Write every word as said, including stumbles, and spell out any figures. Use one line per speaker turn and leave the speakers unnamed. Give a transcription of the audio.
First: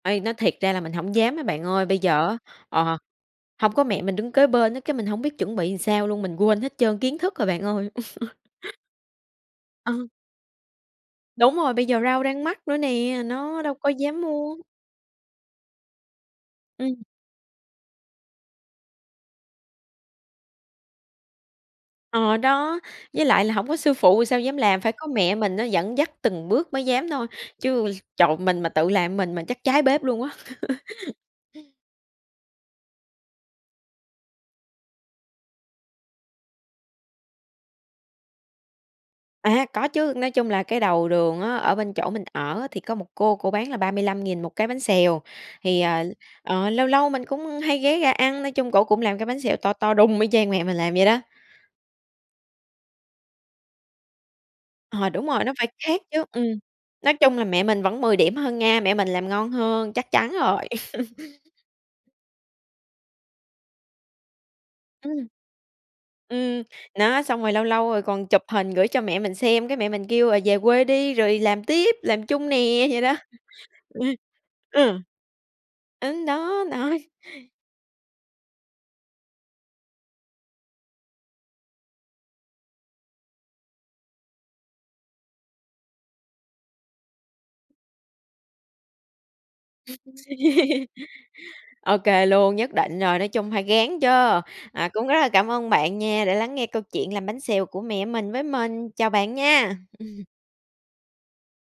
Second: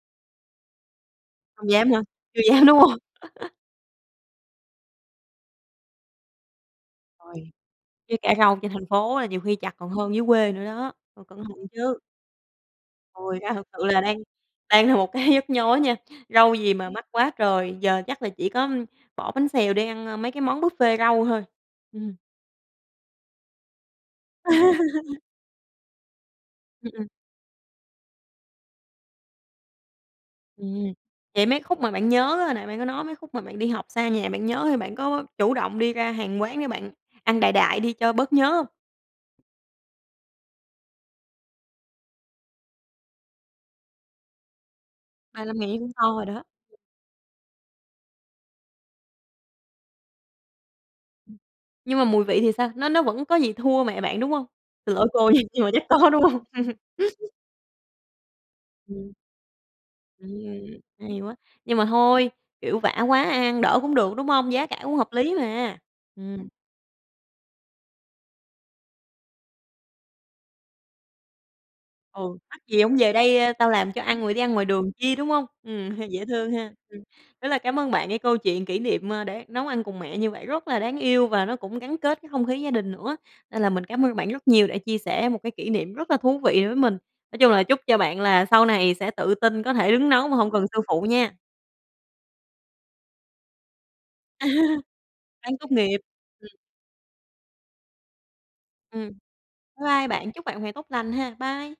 Uây, nói thiệt ra là mình hổng dám á bạn
Không
ơi,
dám
bây
hả?
giờ á,
Chưa dám, đúng hông?
ờ, hông có mẹ mình đứng kế bên á, cái mình hông biết chuẩn bị sao luôn, mình quên hết trơn kiến thức rồi
Rồi,
bạn ơi.
với cả rau trên thành phố là nhiều khi chặt còn
Ờ.
hơn dưới quê nữa đó, phải cẩn
Đúng
thận
rồi, bây
chứ.
giờ rau đang mắc nữa nè,
Ôi, rau
nó
thật
đâu
sự
có
là đang
dám mua.
đang là một cái nhức nhối nha, rau gì mà
Ừm.
mắc quá trời, giờ chắc là chỉ có, ừm, bỏ bánh xèo đi ăn, ơ, mấy cái món buffet rau thôi. Ừm.
Ờ, đó. Với lại là hổng có sư phụ rồi sao dám làm, phải có mẹ mình á dẫn dắt từng bước mới
Ừm, ừm.
dám thôi, chứ trời, mình mà tự làm mình một mình là chắc cháy bếp luôn á.
Ừm. Vậy mấy khúc mà bạn nhớ á, nãy bạn có nói mấy khúc mà bạn đi học xa nhà bạn nhớ, thì bạn có chủ động đi ra hàng quán để bạn ăn đại đại đi cho bớt nhớ hông?
À, có chứ, nói chung là cái đầu đường á, ở bên chỗ mình ở á, thì có một cô, cổ bán là ba mươi lăm nghìn một cái bánh xèo.
ba lươm ngàn chắc
Thì,
cũng to
ờ,
rồi đó.
ờ, lâu lâu mình cũng hay ghé ra ăn, nói chung cổ cũng làm cái bánh xèo to to đùng y chang mẹ mình làm vậy đó.
Nhưng mà mùi vị thì sao? Nó nó vẫn có gì thua mẹ bạn đúng hông, xin lỗi
Ờ, đúng
cô nha
rồi, nó
nhưng
phải
mà chắc
khác
có,
chứ,
đúng
ừm.
hông?
Nói chung là mẹ mình vẫn mười điểm hơn nha, mẹ mình
Ừm.
làm ngon hơn, chắc
Ừm!
chắn rồi.
Hay quá, nhưng mà thôi, kiểu, vã quá ăn ăn đỡ cũng được, đúng hông? Giá cả cũng hợp
Ừm.
lý mà. Ừm.
Ừm, đó, xong rồi lâu lâu rồi còn chụp hình gửi cho mẹ mình xem, cái mẹ mình kêu là về quê đi rồi làm tiếp, làm
Ừ,
chung
mắc gì
nè,
hổng
vậy
về
đó.
đây tao làm
Ừ.
cho ăn rồi đi ăn ngoài đường
Ừ.
chi, đúng hông? Ừm, dễ
Ư,
thương
đó,
ha.
đó.
Ừm, rất là cám ơn bạn cái câu chuyện kỷ niệm, ơ, đã nấu ăn cùng mẹ như vậy rất là đáng yêu và nó cũng gắn kết cái không khí gia đình nữa, nên là mình cảm ơn bạn rất nhiều đã chia sẻ một cái kỷ niệm rất là thú vị với mình. Nói chung là chúc cho bạn là sau này sẽ tự tin có thể đứng nấu mà hông cần sư phụ nha.
Ô kê luôn, nhất định rồi, nói chung phải ráng chớ.
À.
À, cũng rất là cảm
Ráng
ơn
tốt nghiệp.
bạn nha đã
Ừm.
lắng nghe câu chuyện làm bánh xèo của mẹ mình với mình. Chào
Ừm.
bạn nha.
Bye bye
Ừm.
bạn, chúc bạn một ngày tốt lành ha. Bye.